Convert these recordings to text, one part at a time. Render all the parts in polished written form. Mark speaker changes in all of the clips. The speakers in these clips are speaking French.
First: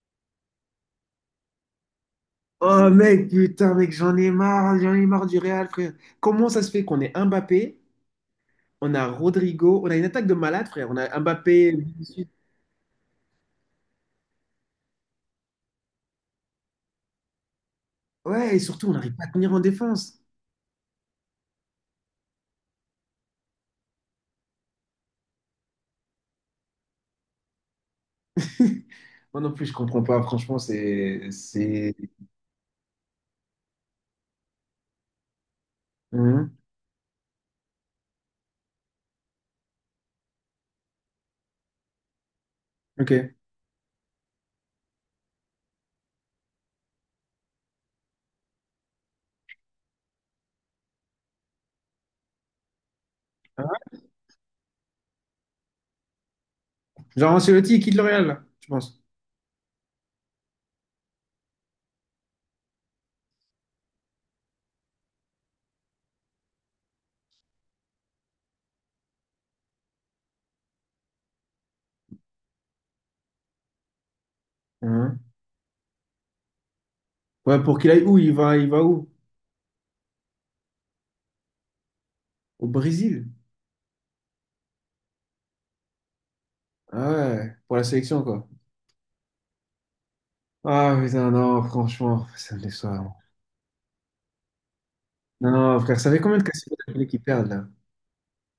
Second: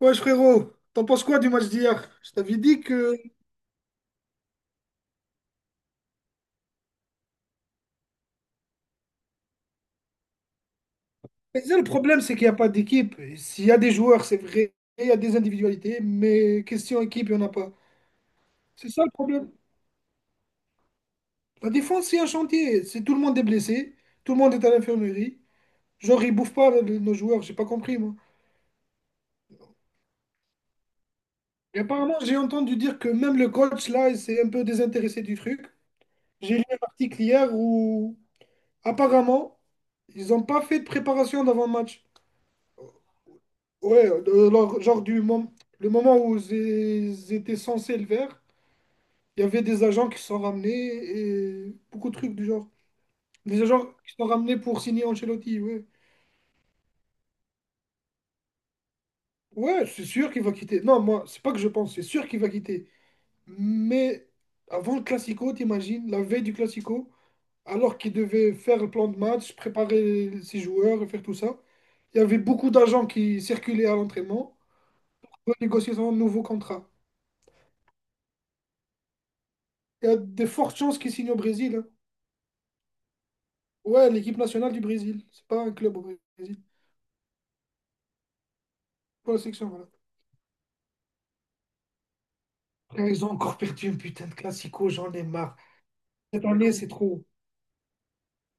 Speaker 1: Ouais, frérot, t'en penses quoi du match d'hier? Je t'avais dit
Speaker 2: Oh
Speaker 1: que.
Speaker 2: mec, putain, mec, j'en ai marre du Real, frère. Comment ça se fait qu'on ait Mbappé, on a Rodrigo, on a une attaque de malade, frère. On a
Speaker 1: Mais
Speaker 2: Mbappé,
Speaker 1: ça, le problème,
Speaker 2: Vinicius.
Speaker 1: c'est qu'il n'y a pas d'équipe. S'il y a des joueurs, c'est vrai, il y a des individualités, mais question équipe, il n'y en a pas.
Speaker 2: Ouais, et surtout,
Speaker 1: C'est
Speaker 2: on
Speaker 1: ça le
Speaker 2: n'arrive pas à
Speaker 1: problème.
Speaker 2: tenir en défense.
Speaker 1: La défense, c'est un chantier. C'est tout le monde est blessé, tout le monde est à l'infirmerie. Genre, ils bouffent pas nos joueurs, j'ai pas compris, moi.
Speaker 2: Moi non plus, je comprends pas. Franchement, c'est,
Speaker 1: Et
Speaker 2: c'est.
Speaker 1: apparemment, j'ai entendu dire que même le coach, là, il s'est un peu désintéressé du truc.
Speaker 2: Hum.
Speaker 1: J'ai lu un article hier où, apparemment, ils n'ont pas fait de préparation d'avant le match.
Speaker 2: Ok.
Speaker 1: Ouais, alors, genre du moment, le moment où j'étais censé le faire, il y avait des agents qui se sont ramenés et beaucoup de trucs du genre. Des
Speaker 2: Hein.
Speaker 1: agents qui se sont ramenés pour signer Ancelotti, ouais.
Speaker 2: Genre Ancelotti, il quitte le Real, là, je pense.
Speaker 1: Ouais, c'est sûr qu'il va quitter. Non, moi, c'est pas que je pense, c'est sûr qu'il va quitter. Mais avant le Classico, t'imagines, la veille du Classico, alors qu'il devait faire le plan de match, préparer ses joueurs, et faire tout ça, il y avait beaucoup d'agents qui circulaient à l'entraînement
Speaker 2: Hein.
Speaker 1: pour négocier son nouveau contrat.
Speaker 2: Ouais, pour qu'il aille où? Il va où?
Speaker 1: Il y a de fortes chances qu'il signe au Brésil, hein.
Speaker 2: Au Brésil.
Speaker 1: Ouais, l'équipe nationale du Brésil. C'est pas un club au Brésil.
Speaker 2: Ah ouais, pour la sélection, quoi.
Speaker 1: Pas la section, voilà.
Speaker 2: Ah putain, non, franchement, ça me
Speaker 1: Là,
Speaker 2: déçoit.
Speaker 1: ils ont encore perdu un putain de classico, j'en ai marre.
Speaker 2: Non, frère, ça fait combien de
Speaker 1: Cette année, c'est
Speaker 2: casse-tête qui
Speaker 1: trop.
Speaker 2: perdent, là?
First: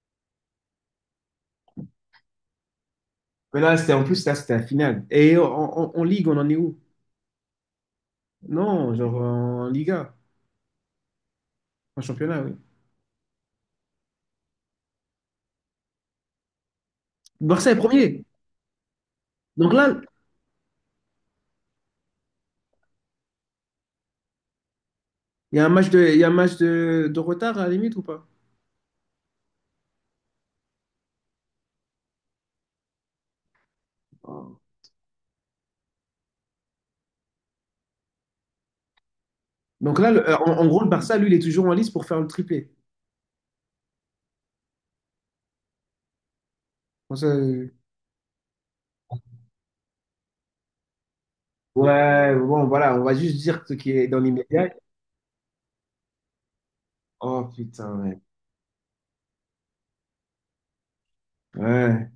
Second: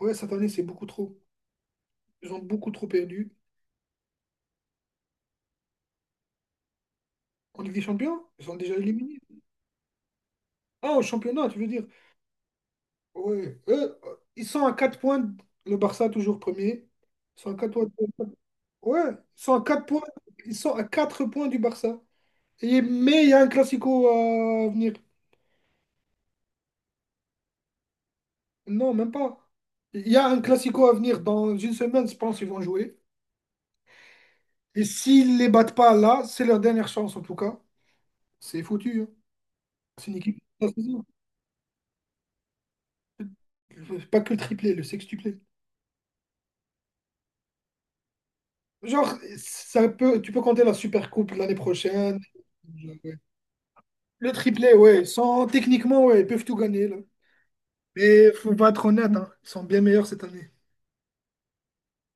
Speaker 1: Ouais, cette année, c'est beaucoup trop. Ils ont beaucoup trop perdu.
Speaker 2: Mais là, c'était en plus, là, c'était la finale. Et en Ligue, on en est où?
Speaker 1: En Ligue des Champions, ils sont déjà
Speaker 2: Non, genre
Speaker 1: éliminés.
Speaker 2: en Liga,
Speaker 1: Ah, au championnat, tu veux dire.
Speaker 2: en championnat, oui.
Speaker 1: Ouais. Eux, ils sont à 4 points. Le Barça, toujours premier. Ils sont à
Speaker 2: Barça
Speaker 1: 4
Speaker 2: est premier.
Speaker 1: points. Ouais, ils sont à
Speaker 2: Donc
Speaker 1: 4
Speaker 2: là,
Speaker 1: points. Ils sont à 4 points du Barça. Mais il y a un classico à venir.
Speaker 2: il y a un match de, il y a un match de retard à la limite ou pas?
Speaker 1: Non, même pas. Il y a un classico à venir. Dans une semaine, je pense qu'ils vont jouer. Et s'ils les battent pas là, c'est leur dernière chance en tout cas. C'est foutu, hein.
Speaker 2: Donc
Speaker 1: C'est
Speaker 2: là,
Speaker 1: une équipe.
Speaker 2: en
Speaker 1: C'est
Speaker 2: gros, le Barça, lui, il est toujours en lice pour faire le triplé.
Speaker 1: Pas que le triplé, le sextuplé.
Speaker 2: Bon, ça,
Speaker 1: Genre, ça peut, tu peux compter la Super Coupe l'année prochaine.
Speaker 2: ouais, bon, voilà, on va
Speaker 1: Ouais.
Speaker 2: juste dire ce qui est dans
Speaker 1: Le
Speaker 2: l'immédiat.
Speaker 1: triplé, ouais. Techniquement, ouais, ils peuvent tout gagner là.
Speaker 2: Oh putain, mec.
Speaker 1: Mais faut pas être honnête, hein, ils sont bien meilleurs cette année.
Speaker 2: Ouais.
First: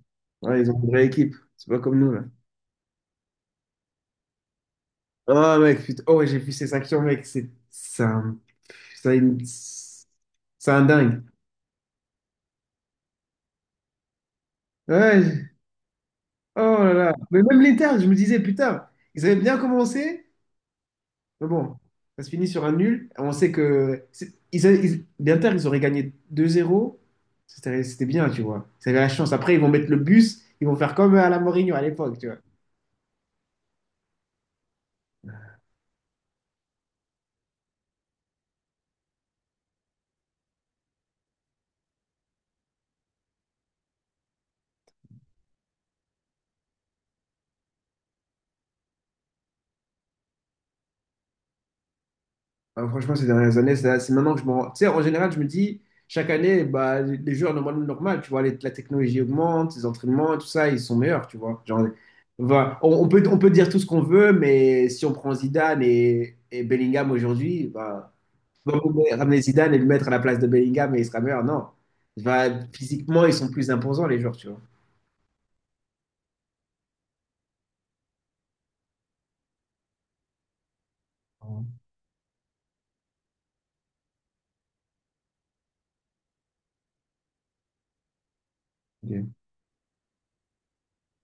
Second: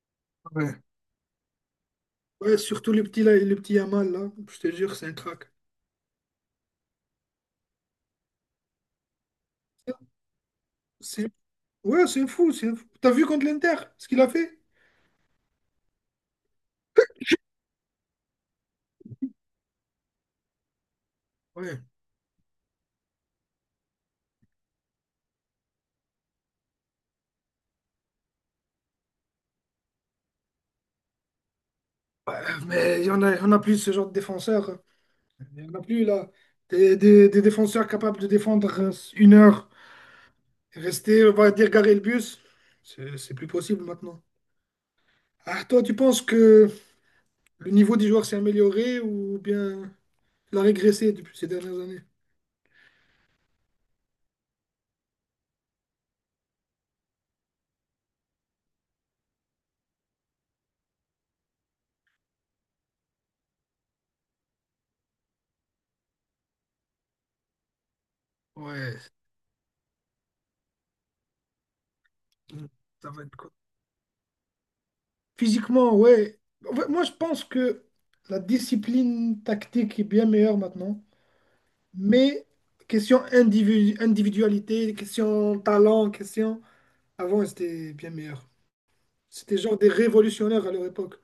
Speaker 2: Ouais, ils ont
Speaker 1: Ouais.
Speaker 2: une vraie équipe. C'est pas comme nous, là.
Speaker 1: Ouais, surtout le petit là, le petit Yamal là. Je te jure, c'est un crack.
Speaker 2: Oh, mec, putain. Oh, ouais, j'ai vu ces actions, mec. C'est un, c'est une- c'est un dingue.
Speaker 1: C'est, ouais, c'est fou, c'est fou. T'as vu contre l'Inter ce qu'il a fait?
Speaker 2: Ouais. Oh là là. Mais même l'Inter, je me disais, putain, ils avaient bien commencé, mais bon,
Speaker 1: Ouais.
Speaker 2: ça se finit sur un nul. On sait que l'Inter, ils auraient gagné 2-0. C'était bien, tu vois. Ils avaient la chance. Après, ils vont mettre le bus, ils vont faire comme à la Mourinho à l'époque, tu
Speaker 1: Ouais,
Speaker 2: vois.
Speaker 1: mais il y en a plus ce genre de défenseurs. Il n'y en a plus là. Des défenseurs capables de défendre 1 heure, rester, on va dire, garer le bus, c'est plus possible maintenant. Ah, toi, tu penses que le niveau des joueurs s'est amélioré ou bien il a régressé depuis ces dernières années?
Speaker 2: Ah, franchement, ces dernières années, c'est maintenant que je me rends. Tu sais, en général, je me dis, chaque année, bah, les joueurs, normal, normal, tu vois, la technologie augmente, les entraînements, tout ça, ils sont meilleurs, tu vois. Genre, voilà. On peut dire tout ce qu'on veut, mais si on prend Zidane et Bellingham aujourd'hui, bah, tu vas
Speaker 1: Ouais,
Speaker 2: pas ramener Zidane et le mettre à la place de Bellingham et il sera meilleur, non. Bah,
Speaker 1: ça va
Speaker 2: physiquement, ils
Speaker 1: être
Speaker 2: sont
Speaker 1: quoi?
Speaker 2: plus imposants, les joueurs, tu vois.
Speaker 1: Physiquement, ouais. En fait, moi, je pense que la discipline tactique est bien meilleure maintenant,
Speaker 2: Ouais.
Speaker 1: mais question individualité, question talent, question. Avant, c'était bien meilleur. C'était genre des révolutionnaires à leur époque.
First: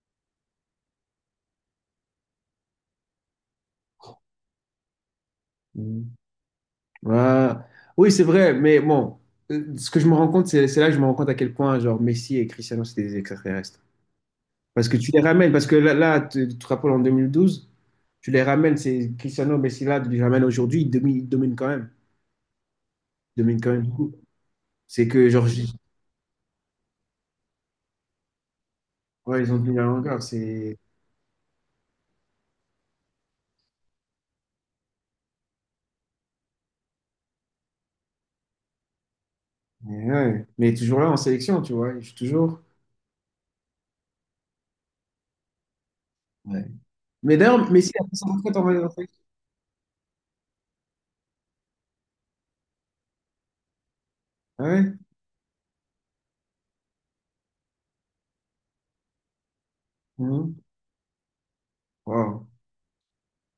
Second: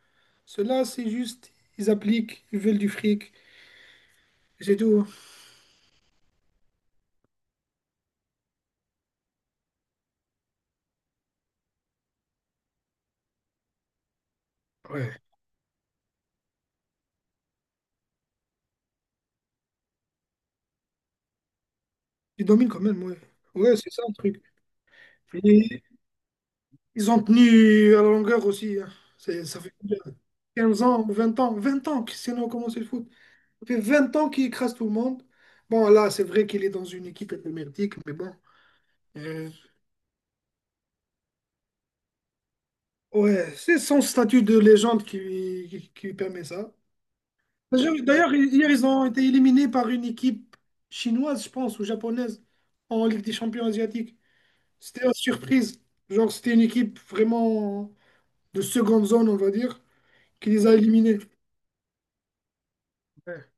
Speaker 1: Ceux-là, c'est juste, ils appliquent, ils veulent du fric,
Speaker 2: Ok.
Speaker 1: et c'est tout.
Speaker 2: Mhm. Ouais. Oui, c'est vrai, mais bon, ce que je me rends compte, c'est là que je me rends compte à quel point genre Messi et Cristiano, c'est des extraterrestres. Parce que tu les
Speaker 1: Ouais.
Speaker 2: ramènes, parce que là, tu te rappelles en 2012, tu les ramènes, c'est Cristiano, Messi là, tu les ramènes aujourd'hui, ils dominent quand même.
Speaker 1: Ils dominent quand même, ouais.
Speaker 2: Ils dominent quand
Speaker 1: Ouais,
Speaker 2: même
Speaker 1: c'est ça le
Speaker 2: beaucoup.
Speaker 1: truc.
Speaker 2: C'est que genre,
Speaker 1: Et ils ont tenu à la longueur aussi, hein.
Speaker 2: ouais, ils ont
Speaker 1: Ça fait
Speaker 2: tenu la
Speaker 1: combien,
Speaker 2: longueur, c'est...
Speaker 1: 15 ans, 20 ans, 20 ans que Cristiano a commencé le foot. Ça fait 20 ans qu'il écrase tout le monde. Bon, là, c'est vrai qu'il est dans une équipe émerdique, mais bon. Euh,
Speaker 2: Mais, ouais. Mais toujours là en sélection, tu vois, je suis toujours...
Speaker 1: ouais, c'est son statut de légende qui lui permet
Speaker 2: Ouais.
Speaker 1: ça.
Speaker 2: Mais d'ailleurs,
Speaker 1: Parce
Speaker 2: Messi
Speaker 1: que
Speaker 2: a fait sa
Speaker 1: d'ailleurs,
Speaker 2: retraite en
Speaker 1: hier, ils
Speaker 2: en
Speaker 1: ont été éliminés par une équipe chinoise, je pense, ou japonaise, en Ligue des Champions asiatiques.
Speaker 2: Ah ouais.
Speaker 1: C'était la surprise. Genre, c'était une équipe vraiment de seconde zone, on va dire, qui
Speaker 2: Mhm.
Speaker 1: les a éliminés.
Speaker 2: Wow.
Speaker 1: Ouais.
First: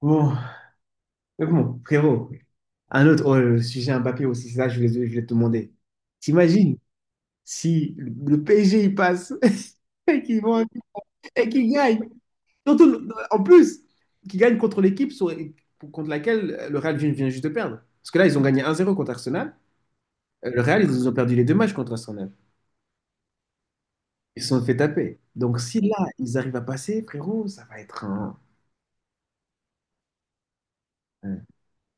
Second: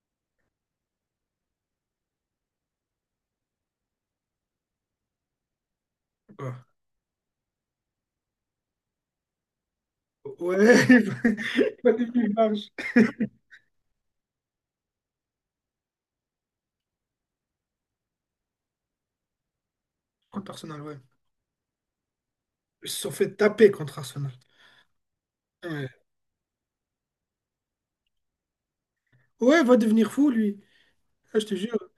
Speaker 2: Bon. Mais bon, frérot, un autre oh, le sujet Mbappé aussi, ça, je voulais te demander.
Speaker 1: Ouais.
Speaker 2: T'imagines si le PSG il passe et qu'ils
Speaker 1: Pas
Speaker 2: vont et qu'ils
Speaker 1: va
Speaker 2: gagnent.
Speaker 1: devenir large.
Speaker 2: Surtout, en plus, qu'ils gagnent contre l'équipe contre laquelle le Real vient juste de perdre. Parce que là, ils ont gagné 1-0 contre Arsenal.
Speaker 1: Contre
Speaker 2: Le
Speaker 1: Arsenal,
Speaker 2: Real,
Speaker 1: ouais.
Speaker 2: ils ont perdu les deux matchs contre Arsenal.
Speaker 1: Ils se sont fait taper contre Arsenal.
Speaker 2: Ils se sont fait taper. Donc si
Speaker 1: Ouais.
Speaker 2: là, ils arrivent à passer, frérot, ça va être
Speaker 1: Ouais, va devenir fou, lui. Ah,
Speaker 2: un-
Speaker 1: je te jure.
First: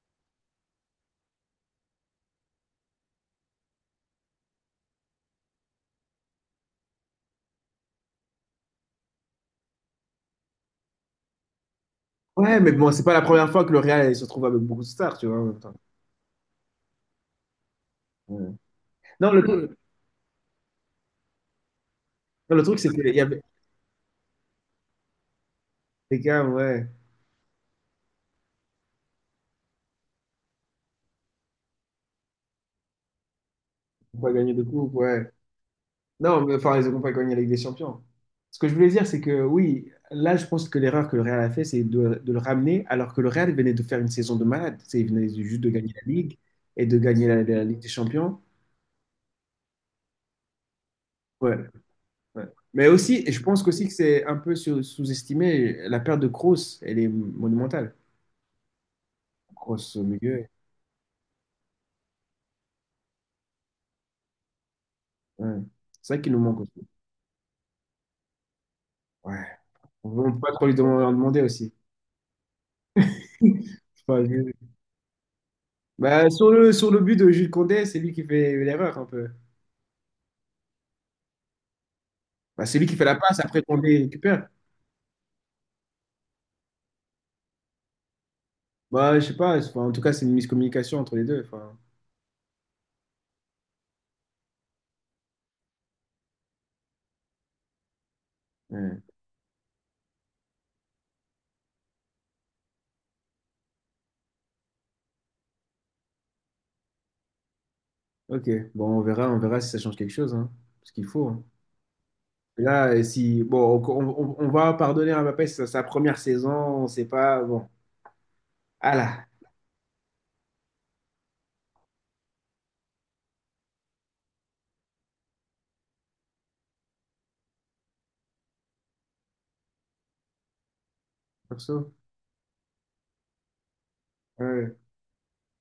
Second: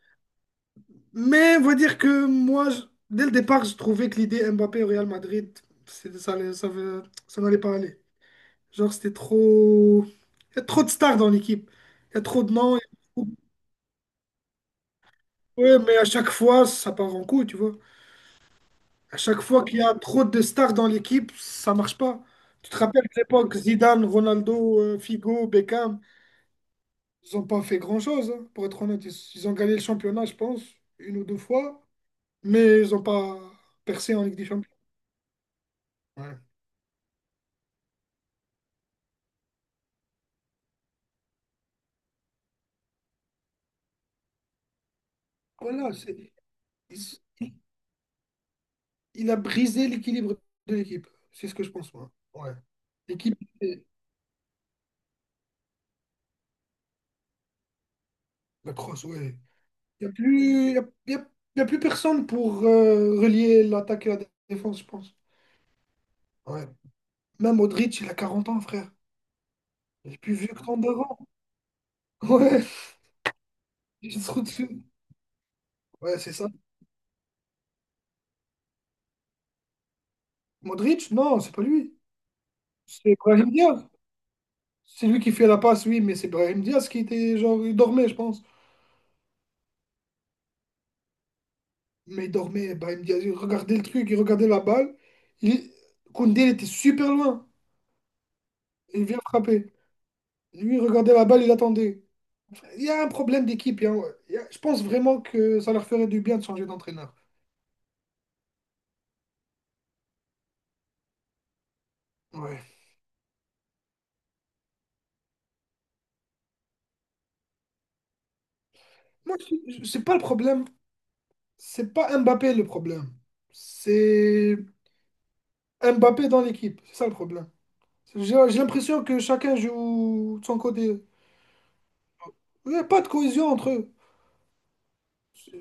Speaker 1: Mais on va dire que moi, dès le départ, je trouvais que l'idée Mbappé au Real Madrid, c'est- ça, allait- ça, veut- ça n'allait pas aller. Genre, c'était trop. Il y a trop de stars dans l'équipe. Il y a trop de
Speaker 2: Ouais, mais
Speaker 1: noms. Il y
Speaker 2: bon, c'est pas la
Speaker 1: a trop de-
Speaker 2: première fois que le Real se retrouve avec beaucoup de stars, tu vois, en même temps.
Speaker 1: Ouais, mais à chaque fois, ça part en couille, tu vois.
Speaker 2: Ouais.
Speaker 1: À
Speaker 2: Non,
Speaker 1: chaque fois qu'il y a trop de stars dans l'équipe, ça marche pas.
Speaker 2: non, le
Speaker 1: Tu te
Speaker 2: truc, c'est
Speaker 1: rappelles
Speaker 2: qu'il
Speaker 1: de
Speaker 2: y avait.
Speaker 1: l'époque, Zidane, Ronaldo, Figo, Beckham,
Speaker 2: Les Cavs, ouais.
Speaker 1: ils ont pas fait grand-chose, hein, pour être honnête. Ils ont gagné le championnat, je pense, une ou deux fois, mais ils ont pas percé
Speaker 2: Ils ont
Speaker 1: en
Speaker 2: pas
Speaker 1: Ligue des
Speaker 2: gagné de
Speaker 1: Champions.
Speaker 2: coupe, ouais.
Speaker 1: Ouais.
Speaker 2: Non, mais enfin, ils n'ont pas gagné la Ligue des Champions. Ce que je voulais dire, c'est que oui, là, je pense que l'erreur que le Real a fait, c'est de le ramener, alors que le Real venait de faire une saison de malade. Il venait juste de
Speaker 1: Voilà,
Speaker 2: gagner la
Speaker 1: c'est-
Speaker 2: Ligue et de gagner
Speaker 1: il,
Speaker 2: la Ligue des Champions.
Speaker 1: il a brisé l'équilibre de l'équipe. C'est ce
Speaker 2: Ouais,
Speaker 1: que je pense, moi.
Speaker 2: ouais.
Speaker 1: Ouais.
Speaker 2: Mais aussi, et
Speaker 1: L'équipe,
Speaker 2: je pense
Speaker 1: c'est-
Speaker 2: qu'aussi que c'est un peu sous-estimé, la perte de Kroos, elle est monumentale.
Speaker 1: la crosse, ouais.
Speaker 2: Kroos au
Speaker 1: Il n'y a
Speaker 2: milieu,
Speaker 1: plus, y a plus personne pour relier l'attaque et la défense, je pense.
Speaker 2: ouais. C'est ça qui nous manque
Speaker 1: Ouais.
Speaker 2: aussi.
Speaker 1: Même Modric, il a 40 ans, frère.
Speaker 2: Ouais. On
Speaker 1: Il est
Speaker 2: ne
Speaker 1: plus
Speaker 2: peut
Speaker 1: vieux
Speaker 2: pas
Speaker 1: que
Speaker 2: trop lui
Speaker 1: 32
Speaker 2: demander en
Speaker 1: ans.
Speaker 2: demander aussi.
Speaker 1: Ouais, il se trouve
Speaker 2: Enfin,
Speaker 1: dessus. Ouais,
Speaker 2: bah,
Speaker 1: c'est ça.
Speaker 2: sur le but de Jules Condé, c'est lui qui fait l'erreur un peu.
Speaker 1: Modric, non, c'est pas lui.
Speaker 2: Bah, c'est lui qui fait
Speaker 1: C'est
Speaker 2: la passe,
Speaker 1: Brahim
Speaker 2: après
Speaker 1: Diaz.
Speaker 2: Condé récupère.
Speaker 1: C'est lui qui fait la passe, oui, mais c'est Brahim Diaz qui était genre, il dormait, je pense.
Speaker 2: Bah, je sais pas, enfin, en tout cas, c'est une miscommunication entre les deux. Enfin,
Speaker 1: Mais il dormait, Brahim Diaz, il regardait le truc, il regardait la balle. Il. Koundé, il était super loin.
Speaker 2: ouais.
Speaker 1: Il vient frapper. Lui, il regardait la balle, il attendait. Il y a un problème d'équipe. Je pense vraiment que ça leur ferait du bien de changer d'entraîneur.
Speaker 2: Ok, bon, on verra si ça change quelque chose, hein. Parce qu'il faut, hein.
Speaker 1: Ouais.
Speaker 2: Et là, si, bon, on va pardonner à Mbappé, c'est sa première saison, on sait pas, bon. Ah là,
Speaker 1: Moi, c'est pas le problème. C'est pas Mbappé le problème. C'est Mbappé dans l'équipe. C'est ça le problème. J'ai l'impression que chacun joue de son côté.
Speaker 2: perso,
Speaker 1: Il n'y a pas de cohésion entre eux.
Speaker 2: ouais,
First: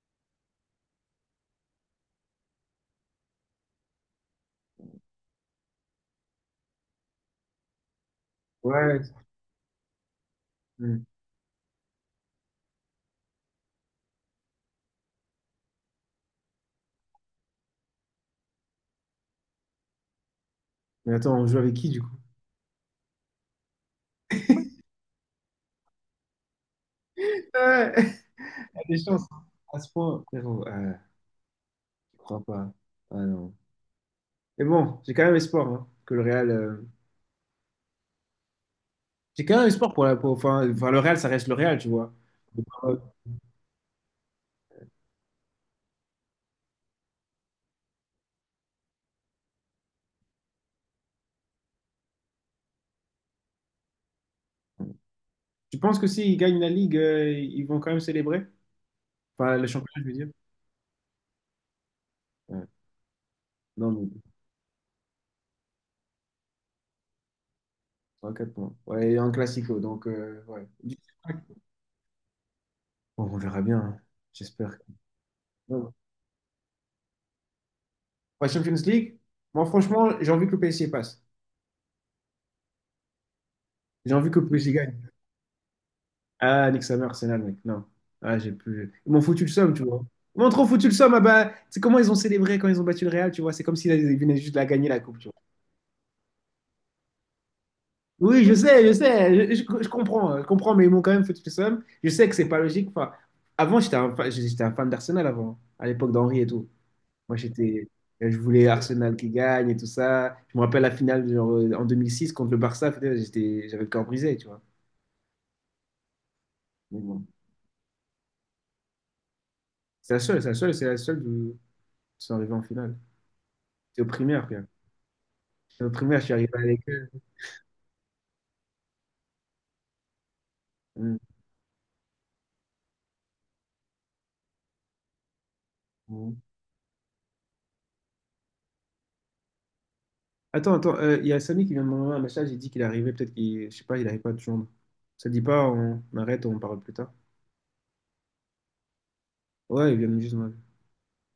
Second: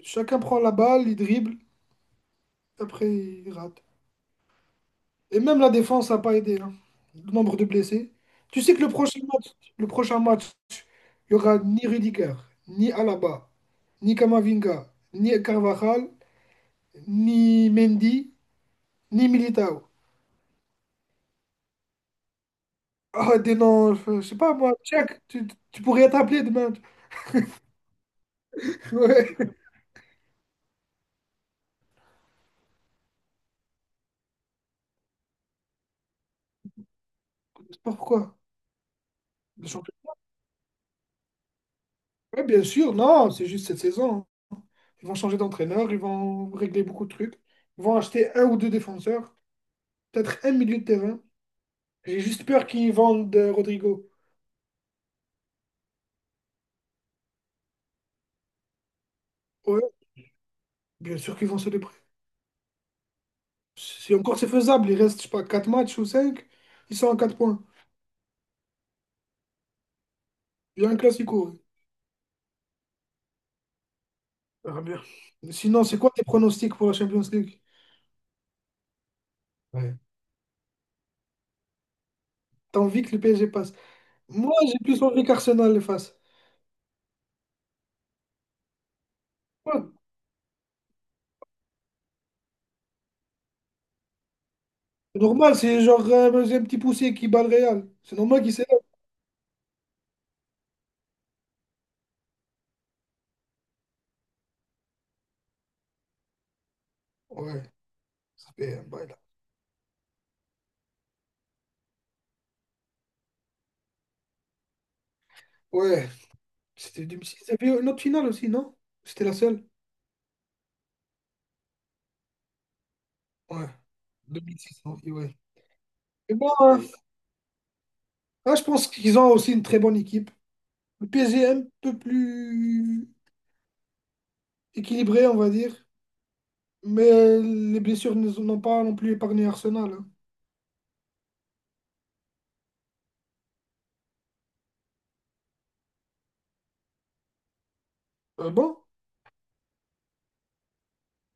Speaker 1: Chacun prend la balle, il dribble, après il rate. Et même la défense n'a pas aidé, hein. Le nombre de blessés. Tu sais que
Speaker 2: ouais.
Speaker 1: le prochain match,
Speaker 2: Hmm.
Speaker 1: il y aura ni Rudiger, ni Alaba, ni Kamavinga, ni Carvajal, ni Mendy, ni Militao.
Speaker 2: Mais attends, on joue avec qui du coup?
Speaker 1: Ah, des noms, je sais pas moi, Tchèque, tu pourrais être appelé demain.
Speaker 2: Ouais, a des chances,
Speaker 1: Ouais,
Speaker 2: hein. À ce point, frérot, je crois pas. Ah non. Mais bon, j'ai quand même espoir, hein, que le Real.
Speaker 1: je sais pas pourquoi?
Speaker 2: C'est quand même
Speaker 1: Le
Speaker 2: un sport
Speaker 1: champion-
Speaker 2: pour enfin, le Real, ça reste le Real, tu vois.
Speaker 1: Ouais, bien
Speaker 2: Donc,
Speaker 1: sûr, non, c'est juste cette saison, hein. Ils vont changer d'entraîneur, ils vont régler beaucoup de trucs. Ils vont acheter un ou deux défenseurs, peut-être un milieu de terrain. J'ai juste peur qu'ils vendent Rodrigo.
Speaker 2: tu penses que s'ils gagnent la Ligue, ils vont quand même célébrer? Enfin, le
Speaker 1: Ouais,
Speaker 2: championnat, je veux dire.
Speaker 1: bien sûr qu'ils vont célébrer.
Speaker 2: Ouais. Non, mais
Speaker 1: Si encore c'est faisable, il reste, je sais pas, 4 matchs ou 5. Ils sont à 4 points.
Speaker 2: trois quatre points. Ouais, et un classico, donc ouais.
Speaker 1: Il y a un classico.
Speaker 2: Bon, on verra bien, hein.
Speaker 1: On
Speaker 2: J'espère.
Speaker 1: verra bien. Sinon,
Speaker 2: Bon.
Speaker 1: c'est quoi tes pronostics pour la Champions League?
Speaker 2: Ouais, Champions League, moi
Speaker 1: Ouais.
Speaker 2: franchement, j'ai envie que le PSG passe.
Speaker 1: T'as envie que le PSG passe?
Speaker 2: J'ai envie que le
Speaker 1: Moi,
Speaker 2: PSG
Speaker 1: j'ai
Speaker 2: gagne.
Speaker 1: plus envie qu'Arsenal le fasse.
Speaker 2: Ah, nique sa mère, Arsenal, mec. Non. Ah, j'ai plus. Ils m'ont foutu le somme, tu
Speaker 1: Ouais.
Speaker 2: vois. Ils m'ont trop foutu le somme. Ah bah, c'est comment ils ont célébré quand ils ont battu le Real, tu vois. C'est comme s'ils venaient juste de la gagner la coupe,
Speaker 1: C'est
Speaker 2: tu vois.
Speaker 1: normal, c'est genre c'est un petit poussé qui bat le Real. C'est
Speaker 2: Oui,
Speaker 1: normal
Speaker 2: je
Speaker 1: qu'il s'élève.
Speaker 2: sais, je sais, je comprends, je comprends, mais ils m'ont quand même fait le seum. Je sais que c'est pas logique. Enfin, avant, j'étais un fan d'Arsenal avant, à l'époque d'Henri et tout. Moi,
Speaker 1: Ouais,
Speaker 2: je
Speaker 1: ça
Speaker 2: voulais
Speaker 1: fait un bail
Speaker 2: Arsenal
Speaker 1: là.
Speaker 2: qui gagne et tout ça. Je me rappelle la finale genre, en 2006 contre le Barça. Putain, j'avais le cœur brisé, tu vois.
Speaker 1: Ouais,
Speaker 2: Mais
Speaker 1: c'était
Speaker 2: bon,
Speaker 1: 2006. Il y avait une autre finale aussi, non? C'était la seule?
Speaker 2: c'est la seule de sont arrivés en finale.
Speaker 1: Ouais,
Speaker 2: J'étais au
Speaker 1: Deux
Speaker 2: primaire,
Speaker 1: mille
Speaker 2: frère.
Speaker 1: six oui, ouais.
Speaker 2: J'étais au primaire, je suis
Speaker 1: Et bon,
Speaker 2: arrivé
Speaker 1: hein.
Speaker 2: avec eux.
Speaker 1: Ah, je pense qu'ils ont aussi une très bonne équipe. Le
Speaker 2: Mm.
Speaker 1: PSG est un peu plus équilibré, on va dire,
Speaker 2: Mm.
Speaker 1: mais les blessures n'ont pas non plus épargné Arsenal, hein.
Speaker 2: Attends, attends, il y a Samy qui vient de m'envoyer un message. Il dit qu'il est arrivé, peut-être qu'il, je sais pas, il n'arrive pas de joindre. Ça te dit pas, on arrête, on parle plus tard.
Speaker 1: Bon,
Speaker 2: Ouais, il vient de juste m'appeler.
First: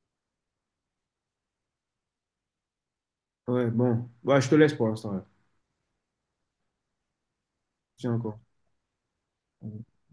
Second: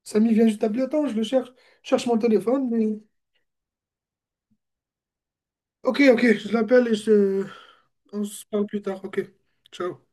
Speaker 1: Samy vient juste d'appeler. Attends, je le cherche. Je cherche mon téléphone,
Speaker 2: Ouais, bon. Ouais, je te laisse pour l'instant, là.
Speaker 1: ok, ok, je l'appelle et je.
Speaker 2: Tiens
Speaker 1: On
Speaker 2: encore.
Speaker 1: se parle plus tard. Ok,
Speaker 2: Ok.
Speaker 1: ciao.